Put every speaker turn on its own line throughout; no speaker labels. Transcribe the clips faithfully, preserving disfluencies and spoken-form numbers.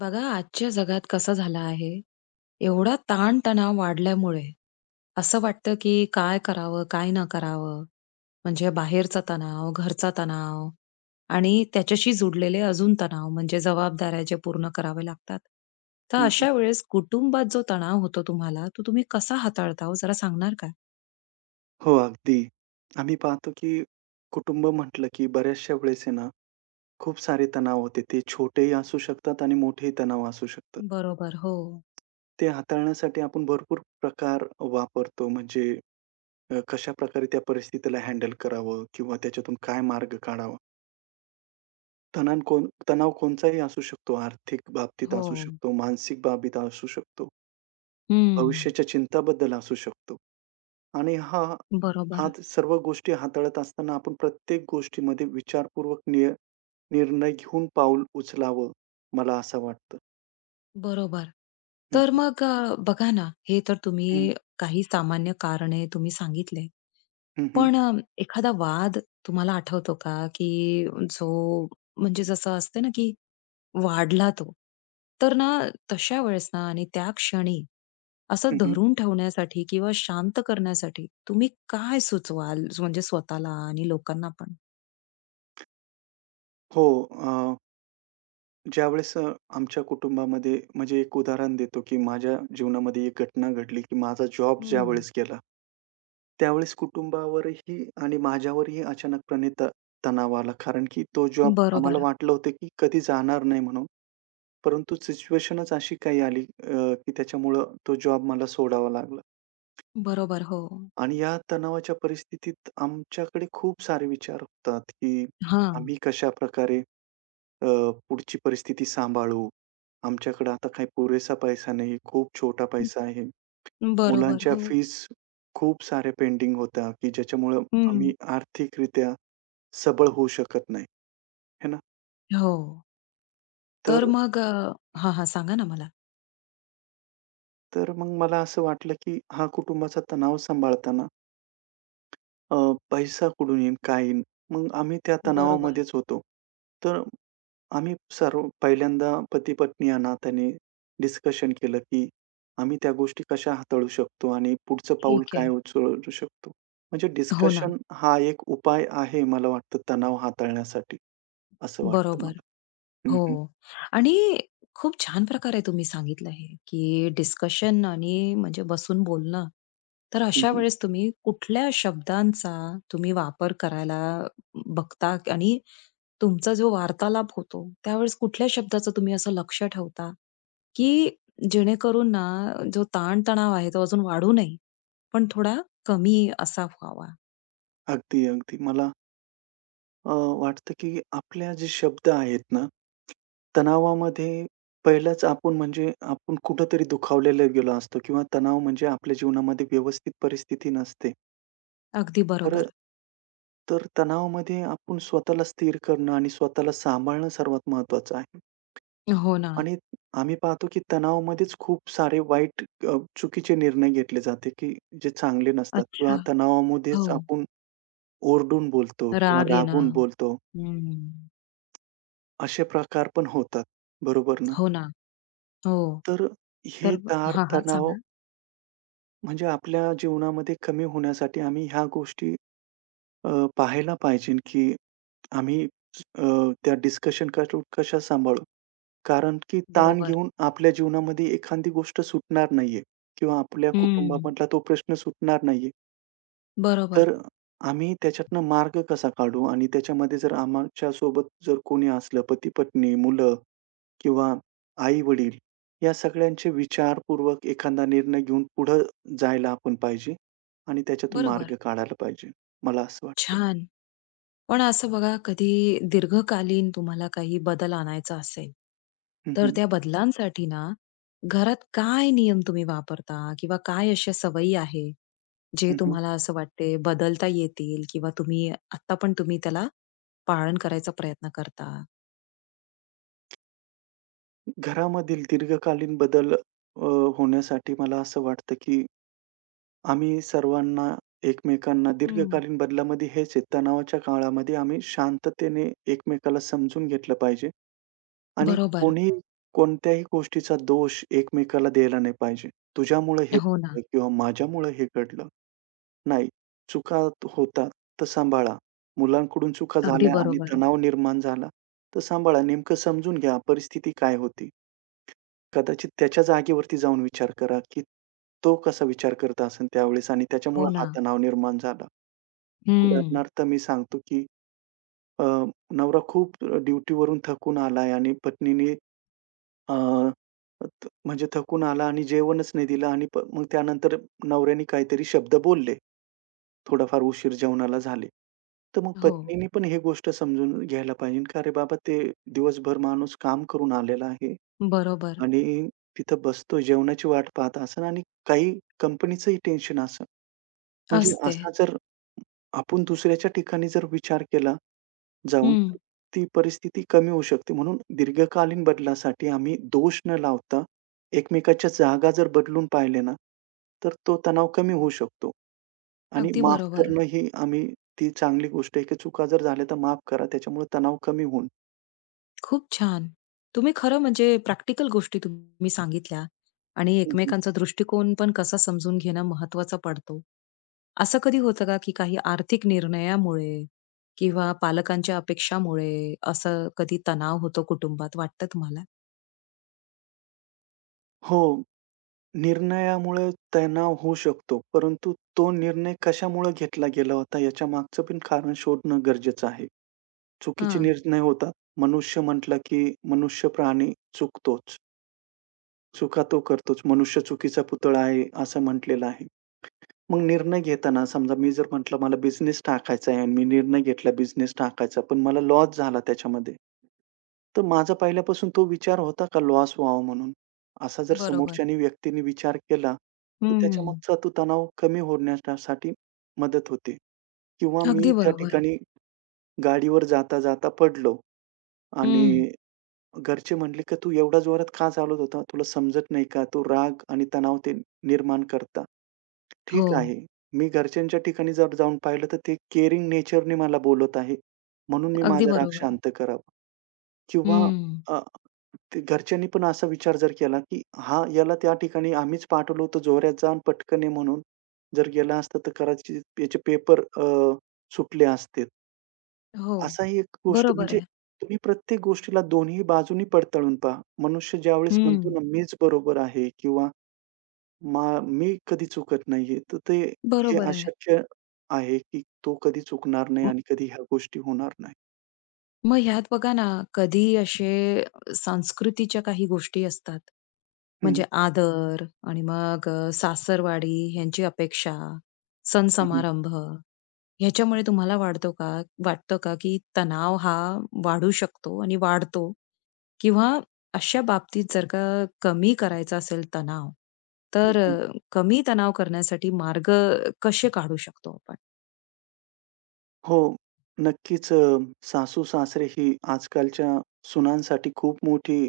बघा, आजच्या जगात कसं झालं आहे, एवढा ताणतणाव वाढल्यामुळे असं वाटतं की काय करावं, काय न करावं. म्हणजे बाहेरचा तणाव, घरचा तणाव आणि त्याच्याशी जुडलेले अजून तणाव म्हणजे जबाबदाऱ्या जे पूर्ण करावे लागतात. तर
हं, हं.
अशा वेळेस कुटुंबात जो तणाव होतो, तुम्हाला तो तुम्ही कसा हाताळता हो, जरा सांगणार का?
हो, अगदी. आम्ही पाहतो, की कुटुंब म्हटलं, की बऱ्याचशा वेळेस आहे ना, खूप सारे तणाव होते. ते छोटेही असू शकतात आणि मोठेही तणाव असू शकतात.
बरोबर हो.
ते हाताळण्यासाठी आपण भरपूर प्रकार वापरतो. म्हणजे अ, कशाप्रकारे त्या परिस्थितीला हँडल करावं किंवा त्याच्यातून काय मार्ग काढावा. तणाव कोण तणाव कोणचाही असू शकतो. आर्थिक बाबतीत
हो.
असू शकतो, मानसिक बाबतीत असू शकतो,
हम्म.
भविष्याच्या चिंताबद्दल असू शकतो. आणि हा हा
बरोबर.
सर्व गोष्टी हाताळत असताना आपण प्रत्येक गोष्टीमध्ये विचारपूर्वक निय निर्णय घेऊन पाऊल उचलावं, मला असं वाटतं.
बरोबर.
हं,
तर
हं.
मग अ, बघा ना, हे तर
हं,
तुम्ही काही सामान्य कारणे तुम्ही सांगितले.
हं, हं.
पण अ, एखादा वाद तुम्हाला आठवतो का, की जो म्हणजे जसं असते ना, की वाढला तो. तर ना, तशा वेळेस ना आणि त्या क्षणी असं धरून ठेवण्यासाठी किंवा शांत करण्यासाठी तुम्ही काय सुचवाल, म्हणजे स्वतःला आणि लोकांना पण?
हो. अ, ज्यावेळेस अ, आमच्या कुटुंबामध्ये म्हणजे एक उदाहरण देतो, की माझ्या जीवनामध्ये एक घटना घडली, की माझा जॉब
हं.
ज्यावेळेस गेला, त्यावेळेस कुटुंबावरही आणि माझ्यावरही अचानकपणे त तणाव आला. कारण की तो जॉब आम्हाला
बरोबर.
वाटलं होतं, की कधी जाणार नाही म्हणून. परंतु सिच्युएशनच अशी काही आली अ, की त्याच्यामुळं तो जॉब मला सोडावा लागला
बरोबर. हो.
आणि या तणावाच्या परिस्थितीत आमच्याकडे खूप सारे विचार होतात, की
हां.
आम्ही कशाप्रकारे अ, पुढची परिस्थिती सांभाळू? आमच्याकडे आता काही पुरेसा पैसा नाही, खूप छोटा पैसा आहे.
बरोबर.
मुलांच्या
हो.
फीस खूप साऱ्या पेंडिंग होत्या, की ज्याच्यामुळं आम्ही
हं.
आर्थिकरित्या सबळ होऊ शकत नाही, है ना?
हो. तर
तर
मग अ हां, हां. सांगा ना मला?
तर मग मला असं वाटलं, की हा कुटुंबाचा तणाव सांभाळताना अ, पैसा कुठून येईल, काय येईल? मग आम्ही त्या
बरोबर.
तणावामध्येच होतो. तर आम्ही सर्व पहिल्यांदा पती-पत्नी या नात्याने डिस्कशन केलं, की आम्ही त्या गोष्टी कशा हाताळू शकतो आणि पुढचं पाऊल
ठीक
काय
आहे.
उचलू शकतो. म्हणजे
हो ना.
डिस्कशन हा एक उपाय आहे मला वाटतं तणाव हाताळण्यासाठी, असं वाटतं
बरोबर.
मला. हं,
हो.
हं.
आणि खूप छान प्रकारे तुम्ही सांगितलं हे, की डिस्कशन आणि म्हणजे बसून बोलणं. तर
हं,
अशा वेळेस तुम्ही कुठल्या शब्दांचा तुम्ही वापर करायला बघता आणि तुमचा जो वार्तालाप होतो, त्यावेळेस कुठल्या शब्दाचं तुम्ही असं लक्ष ठेवता, की जेणेकरून ना जो ताण आहे तो अजून वाढू नये, पण थोडा कमी असा व्हावा?
अगदी, अगदी. मला अ, वाटतं की आपल्या जे शब्द आहेत ना, तणावामध्ये पहिलाच आपण म्हणजे आपण कुठेतरी दुखावलेला गेलो असतो किंवा तणाव म्हणजे आपल्या जीवनामध्ये व्यवस्थित परिस्थिती नसते.
अगदी
तर
बरोबर.
अ, तर तणावामध्ये आपण स्वतःला स्थिर करणं आणि स्वतःला सांभाळणं सर्वात महत्त्वाचं आहे.
हो ना.
आणि आम्ही पाहतो की तणावामध्येच खूप सारे वाईट अ, चुकीचे निर्णय घेतले जाते की जे चांगले नसतात किंवा
अच्छा. हो.
तणावामध्येच आपण ओरडून बोलतो किंवा
राग
रागून
येणं.
बोलतो.
हं.
असे प्रकार पण होतात. बरोबर ना?
हो ना. हो.
तर हे
तर
तार
हां, हां.
तणाव
सांगा.
म्हणजे आपल्या जीवनामध्ये कमी होण्यासाठी आम्ही ह्या गोष्टी अ, पाहायला पाहिजे, की आम्ही अ, त्या डिस्कशन करू कशा सांभाळू? कारण की ताण
बरोबर.
घेऊन आपल्या जीवनामध्ये एखादी गोष्ट सुटणार नाहीये किंवा आपल्या
हं.
कुटुंबामधला तो प्रश्न सुटणार नाहीये.
बरोबर,
तर आम्ही त्याच्यातनं मार्ग कसा काढू? आणि त्याच्यामध्ये जर आमच्या सोबत जर कोणी असलं पती-पत्नी, मुलं किंवा आई-वडील या सगळ्यांचे विचारपूर्वक एखादा निर्णय घेऊन पुढं जायला आपण पाहिजे आणि त्याच्यातून
बरोबर.
मार्ग काढायला पाहिजे. मला असं वाटतं.
छान. पण असं बघा कधी दीर्घकालीन तुम्हाला काही बदल आणायचा असेल,
हं,
तर
हं.
त्या बदलांसाठी ना घरात काय नियम तुम्ही वापरता किंवा काय अशा सवयी आहे, जे तुम्हाला असं वाटते बदलता येतील किंवा तुम्ही आत्ता पण तुम्ही त्याला पालन करायचा प्रयत्न करता?
घरामधील दीर्घकालीन बदल अ, होण्यासाठी मला असं वाटतं, की आम्ही सर्वांना एकमेकांना
हं.
दीर्घकालीन बदलामध्ये हेच आहे, तणावाच्या काळामध्ये आम्ही शांततेने एकमेकाला समजून घेतलं पाहिजे. आणि
बरोबर.
कोणी कोणत्याही गोष्टीचा दोष एकमेकाला द्यायला नाही पाहिजे. तुझ्यामुळे हे
हो ना.
घडलं किंवा माझ्यामुळे हे घडलं. नाही, चुका होतात तर सांभाळा. मुलांकडून चुका
अगदी
झाल्या आणि हं.
बरोबर.
तणाव निर्माण झाला, तर सांभाळा. नेमकं समजून घ्या परिस्थिती काय होती. कदाचित त्याच्या जागेवरती जाऊन विचार करा, की तो कसा विचार करत असेल त्यावेळेस आणि
हो
त्याच्यामुळे हा
ना.
तणाव निर्माण झाला.
हं.
उदाहरणार्थ मी सांगतो, की अ, नवरा खूप ड्युटीवरून थकून आलाय आणि पत्नीने अ, त म्हणजे थकून आला आणि जेवणच नाही दिलं आणि प मग त्यानंतर नवऱ्याने काहीतरी शब्द बोलले. थोडाफार उशीर जेवणाला झाले. तर मग
हो.
पत्नीने पण ही गोष्ट समजून घ्यायला पाहिजे, का "अरे बाबा, ते दिवसभर माणूस काम करून आलेला आहे
बरोबर.
आणि तिथं बसतो, जेवणाची वाट पाहत असेल आणि काही कंपनीचंही टेन्शन असेल. म्हणजे
असते.
असा जर आपण दुसऱ्याच्या ठिकाणी जर विचार केला जाऊन,
हं.
तर ती परिस्थिती कमी होऊ शकते. म्हणून दीर्घकालीन बदलासाठी आम्ही दोष न लावता एकमेकाच्या जागा जर बदलून पाहिले ना, तर तो तणाव कमी होऊ शकतो. आणि
अगदी
माफ
बरोबर.
करणं ही आम्ही ती चांगली गोष्ट आहे, की चुका जर झाल्या तर माफ करा. त्याच्यामुळे तणाव कमी होईल.
खूप छान. तुम्ही खरं म्हणजे प्रॅक्टिकल गोष्टी तुम्ही सांगितल्या आणि
हं, हं.
एकमेकांचा दृष्टिकोन पण कसा समजून घेणं महत्वाचा पडतो. असं कधी होतं का, की काही आर्थिक निर्णयामुळे किंवा पालकांच्या अपेक्षामुळे असं कधी तणाव होतो कुटुंबात, वाटतं तुम्हाला?
हो, निर्णयामुळे तणाव होऊ शकतो, परंतु तो निर्णय कशामुळे घेतला गेला होता याच्या मागचं पण कारण शोधणं गरजेचं आहे. चुकीचे
हां.
निर्णय होतात. मनुष्य म्हटलं, की मनुष्य प्राणी चुकतोच. चुका तो करतोच. मनुष्य चुकीचा पुतळा आहे, असं म्हटलेलं आहे. मग निर्णय घेताना समजा मी जर म्हटलं मला बिझनेस टाकायचा आहे आणि मी निर्णय घेतला बिझनेस टाकायचा, पण मला लॉस झाला त्याच्यामध्ये. तर माझा पहिल्यापासून तो विचार होता का लॉस व्हावा म्हणून? असा जर
बरोबर.
समोरच्यानी व्यक्तीने विचार केला, तर
हं.
त्याच्यामागचा तो तणाव कमी होण्यासाठी मदत होते. किंवा मी
अगदी
त्या
बरोबर.
ठिकाणी गाडीवर जाता-जाता पडलो
हं.
आणि घरचे म्हटले, "का तू एवढ्या जोरात का चालवत होता? तुला समजत नाही का? तो राग आणि तणाव ते निर्माण करता."
हो.
ठीक आहे. मी घरच्यांच्या ठिकाणी जर जाऊन पाहिलं तर ते केअरिंग नेचरने मला बोलत आहे. म्हणून मी
अगदी
माझा हं. राग
बरोबर.
शांत करावा किंवा
हं.
अ, ते घरच्यांनी पण असा विचार जर केला, की हा याला त्या ठिकाणी आम्हीच पाठवलं होतं जोऱ्यात जा पटकन ये म्हणून. जर गेला असता तर कदाचित याचे पेपर अ, सुटले असते.
हो,
असाही एक गोष्ट
बरोबर
म्हणजे
आहे.
तुम्ही प्रत्येक गोष्टीला दोन्ही बाजूंनी पडताळून पहा. मनुष्य ज्यावेळेस
हं.
म्हणतो ना, मीच बरोबर आहे किंवा मा मी कधी चुकत नाहीये. तर ते हे
बरोबर आहे.
अशक्य आहे, की तो कधी चुकणार नाही
म
आणि कधी ह्या गोष्टी होणार नाही.
मग ह्यात बघा ना, कधी असे संस्कृतीच्या काही गोष्टी असतात.
हं,
म्हणजे आदर आणि मग अ, सासरवाडी ह्यांची अपेक्षा, सण
हं, हं,
समारंभ, ह्याच्यामुळे तुम्हाला वाटतो का, वाटतं का, की तणाव हा वाढू शकतो आणि वाढतो? किंवा अशा बाबतीत जर का कमी करायचा असेल तणाव,
हं,
तर
हं.
अ, कमी तणाव करण्यासाठी मार्ग अ, कसे काढू शकतो आपण?
हो, नक्कीच सासू-सासरे ही आजकालच्या सुनांसाठी खूप मोठी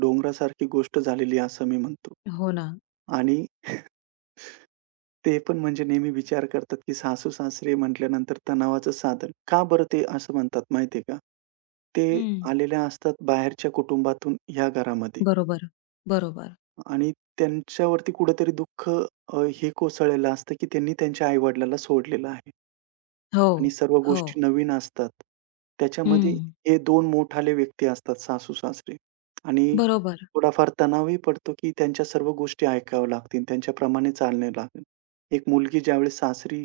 डोंगरासारखी गोष्ट झालेली आहे असं मी म्हणतो
हो ना.
आणि ते पण म्हणजे नेहमी विचार करतात, की सासू-सासरे म्हटल्यानंतर तणावाचं साधन. का बरं ते असं म्हणतात माहिती आहे का? ते
हं.
आलेल्या असतात बाहेरच्या कुटुंबातून ह्या घरामध्ये
बरोबर, बरोबर.
आणि त्यांच्यावरती कुठेतरी दुःख अ, हे कोसळलेलं असतं, की त्यांनी त्यांच्या आई सोडलेलं आहे.
हो,
आणि सर्व
हो.
गोष्टी नवीन असतात. त्याच्यामध्ये
हं.
हे दोन मोठाले व्यक्ती असतात सासू-सासरे आणि
बरोबर,
थोडाफार तणावही पडतो, की त्यांच्या सर्व गोष्टी ऐकाव्या लागतील, त्यांच्याप्रमाणे चालणे लागेल. एक मुलगी ज्यावेळेस सासरी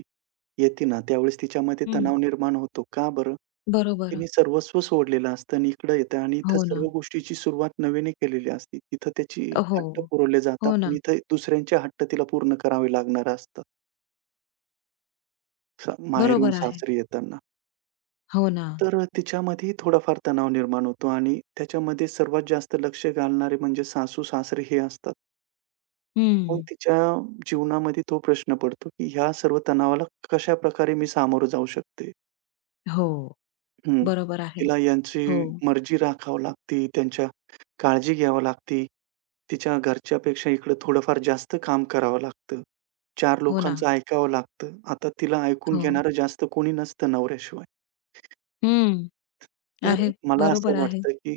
येते ना, त्यावेळेस तिच्यामध्ये
हं.
तणाव निर्माण होतो. का बरं?
बरोबर.
तिने सर्वस्व सोडलेलं असतं आणि इकडं येते आणि इथं
हो ना.
सर्व गोष्टीची सुरुवात नव्याने केलेली असते. तिथं त्याची
हो,
हट्ट पुरवले जातात,
हो ना.
पण इथं दुसऱ्यांचे हट्ट तिला पूर्ण करावे लागणार असतात, स माहेरून
बरोबर आहे.
सासरी येताना.
हो ना.
तर अ, तिच्यामध्ये थोडाफार तणाव निर्माण होतो आणि त्याच्यामध्ये सर्वात जास्त लक्ष घालणारे म्हणजे सासू-सासरे हे असतात. मग
हं.
तिच्या जीवनामध्ये तो प्रश्न पडतो, की ह्या सर्व तणावाला कशाप्रकारे मी सामोरं जाऊ शकते?
हो,
हं.
बरोबर आहे.
तिला यांची
हो,
मर्जी राखावी लागते, त्यांच्या काळजी घ्यावी लागते. तिच्या घरच्यापेक्षा इकडं थोडंफार जास्त काम करावं लागतं. चार
हो ना.
लोकांचं ऐकावं लागतं. आता तिला ऐकून
हो.
घेणारं जास्त कोणी नसतं नवऱ्याशिवाय.
हं.
तर
आहे.
मला
बरोबर
असं
आहे.
वाटतं, की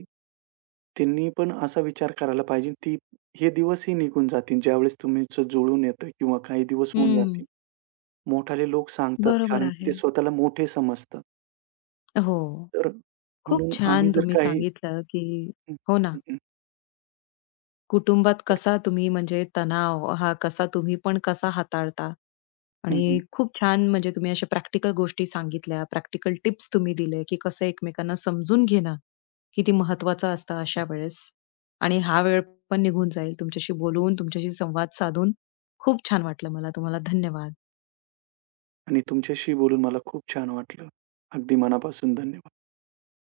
त्यांनी पण असा विचार करायला पाहिजे, की हे दिवसही निघून जातील, ज्यावेळेस तुमचं जुळून येतं किंवा काही दिवस होऊन
हं.
जातील. मोठाले लोक सांगतात,
बरोबर
कारण की ते
आहे.
स्वतःला मोठे समजतात.
हो.
तर
खूप
म्हणून आम्ही
छान
जर
तुम्ही
काही
सांगितलं, की
हं,
हो ना,
हं, हं,
कुटुंबात
तर
कसा तुम्ही म्हणजे तणाव हा कसा तुम्ही पण कसा हाताळता
हं,
आणि
हं.
खूप छान म्हणजे तुम्ही अशा प्रॅक्टिकल गोष्टी सांगितल्या, प्रॅक्टिकल टिप्स तुम्ही दिले, की कसं एकमेकांना समजून घेणं किती महत्वाचं असतं अशा वेळेस. आणि हा वेळ पण निघून जाईल. तुमच्याशी बोलून, तुमच्याशी संवाद साधून खूप छान वाटलं मला. तुम्हाला धन्यवाद.
आणि तुमच्याशी बोलून मला खूप छान वाटलं. अगदी मनापासून धन्यवाद.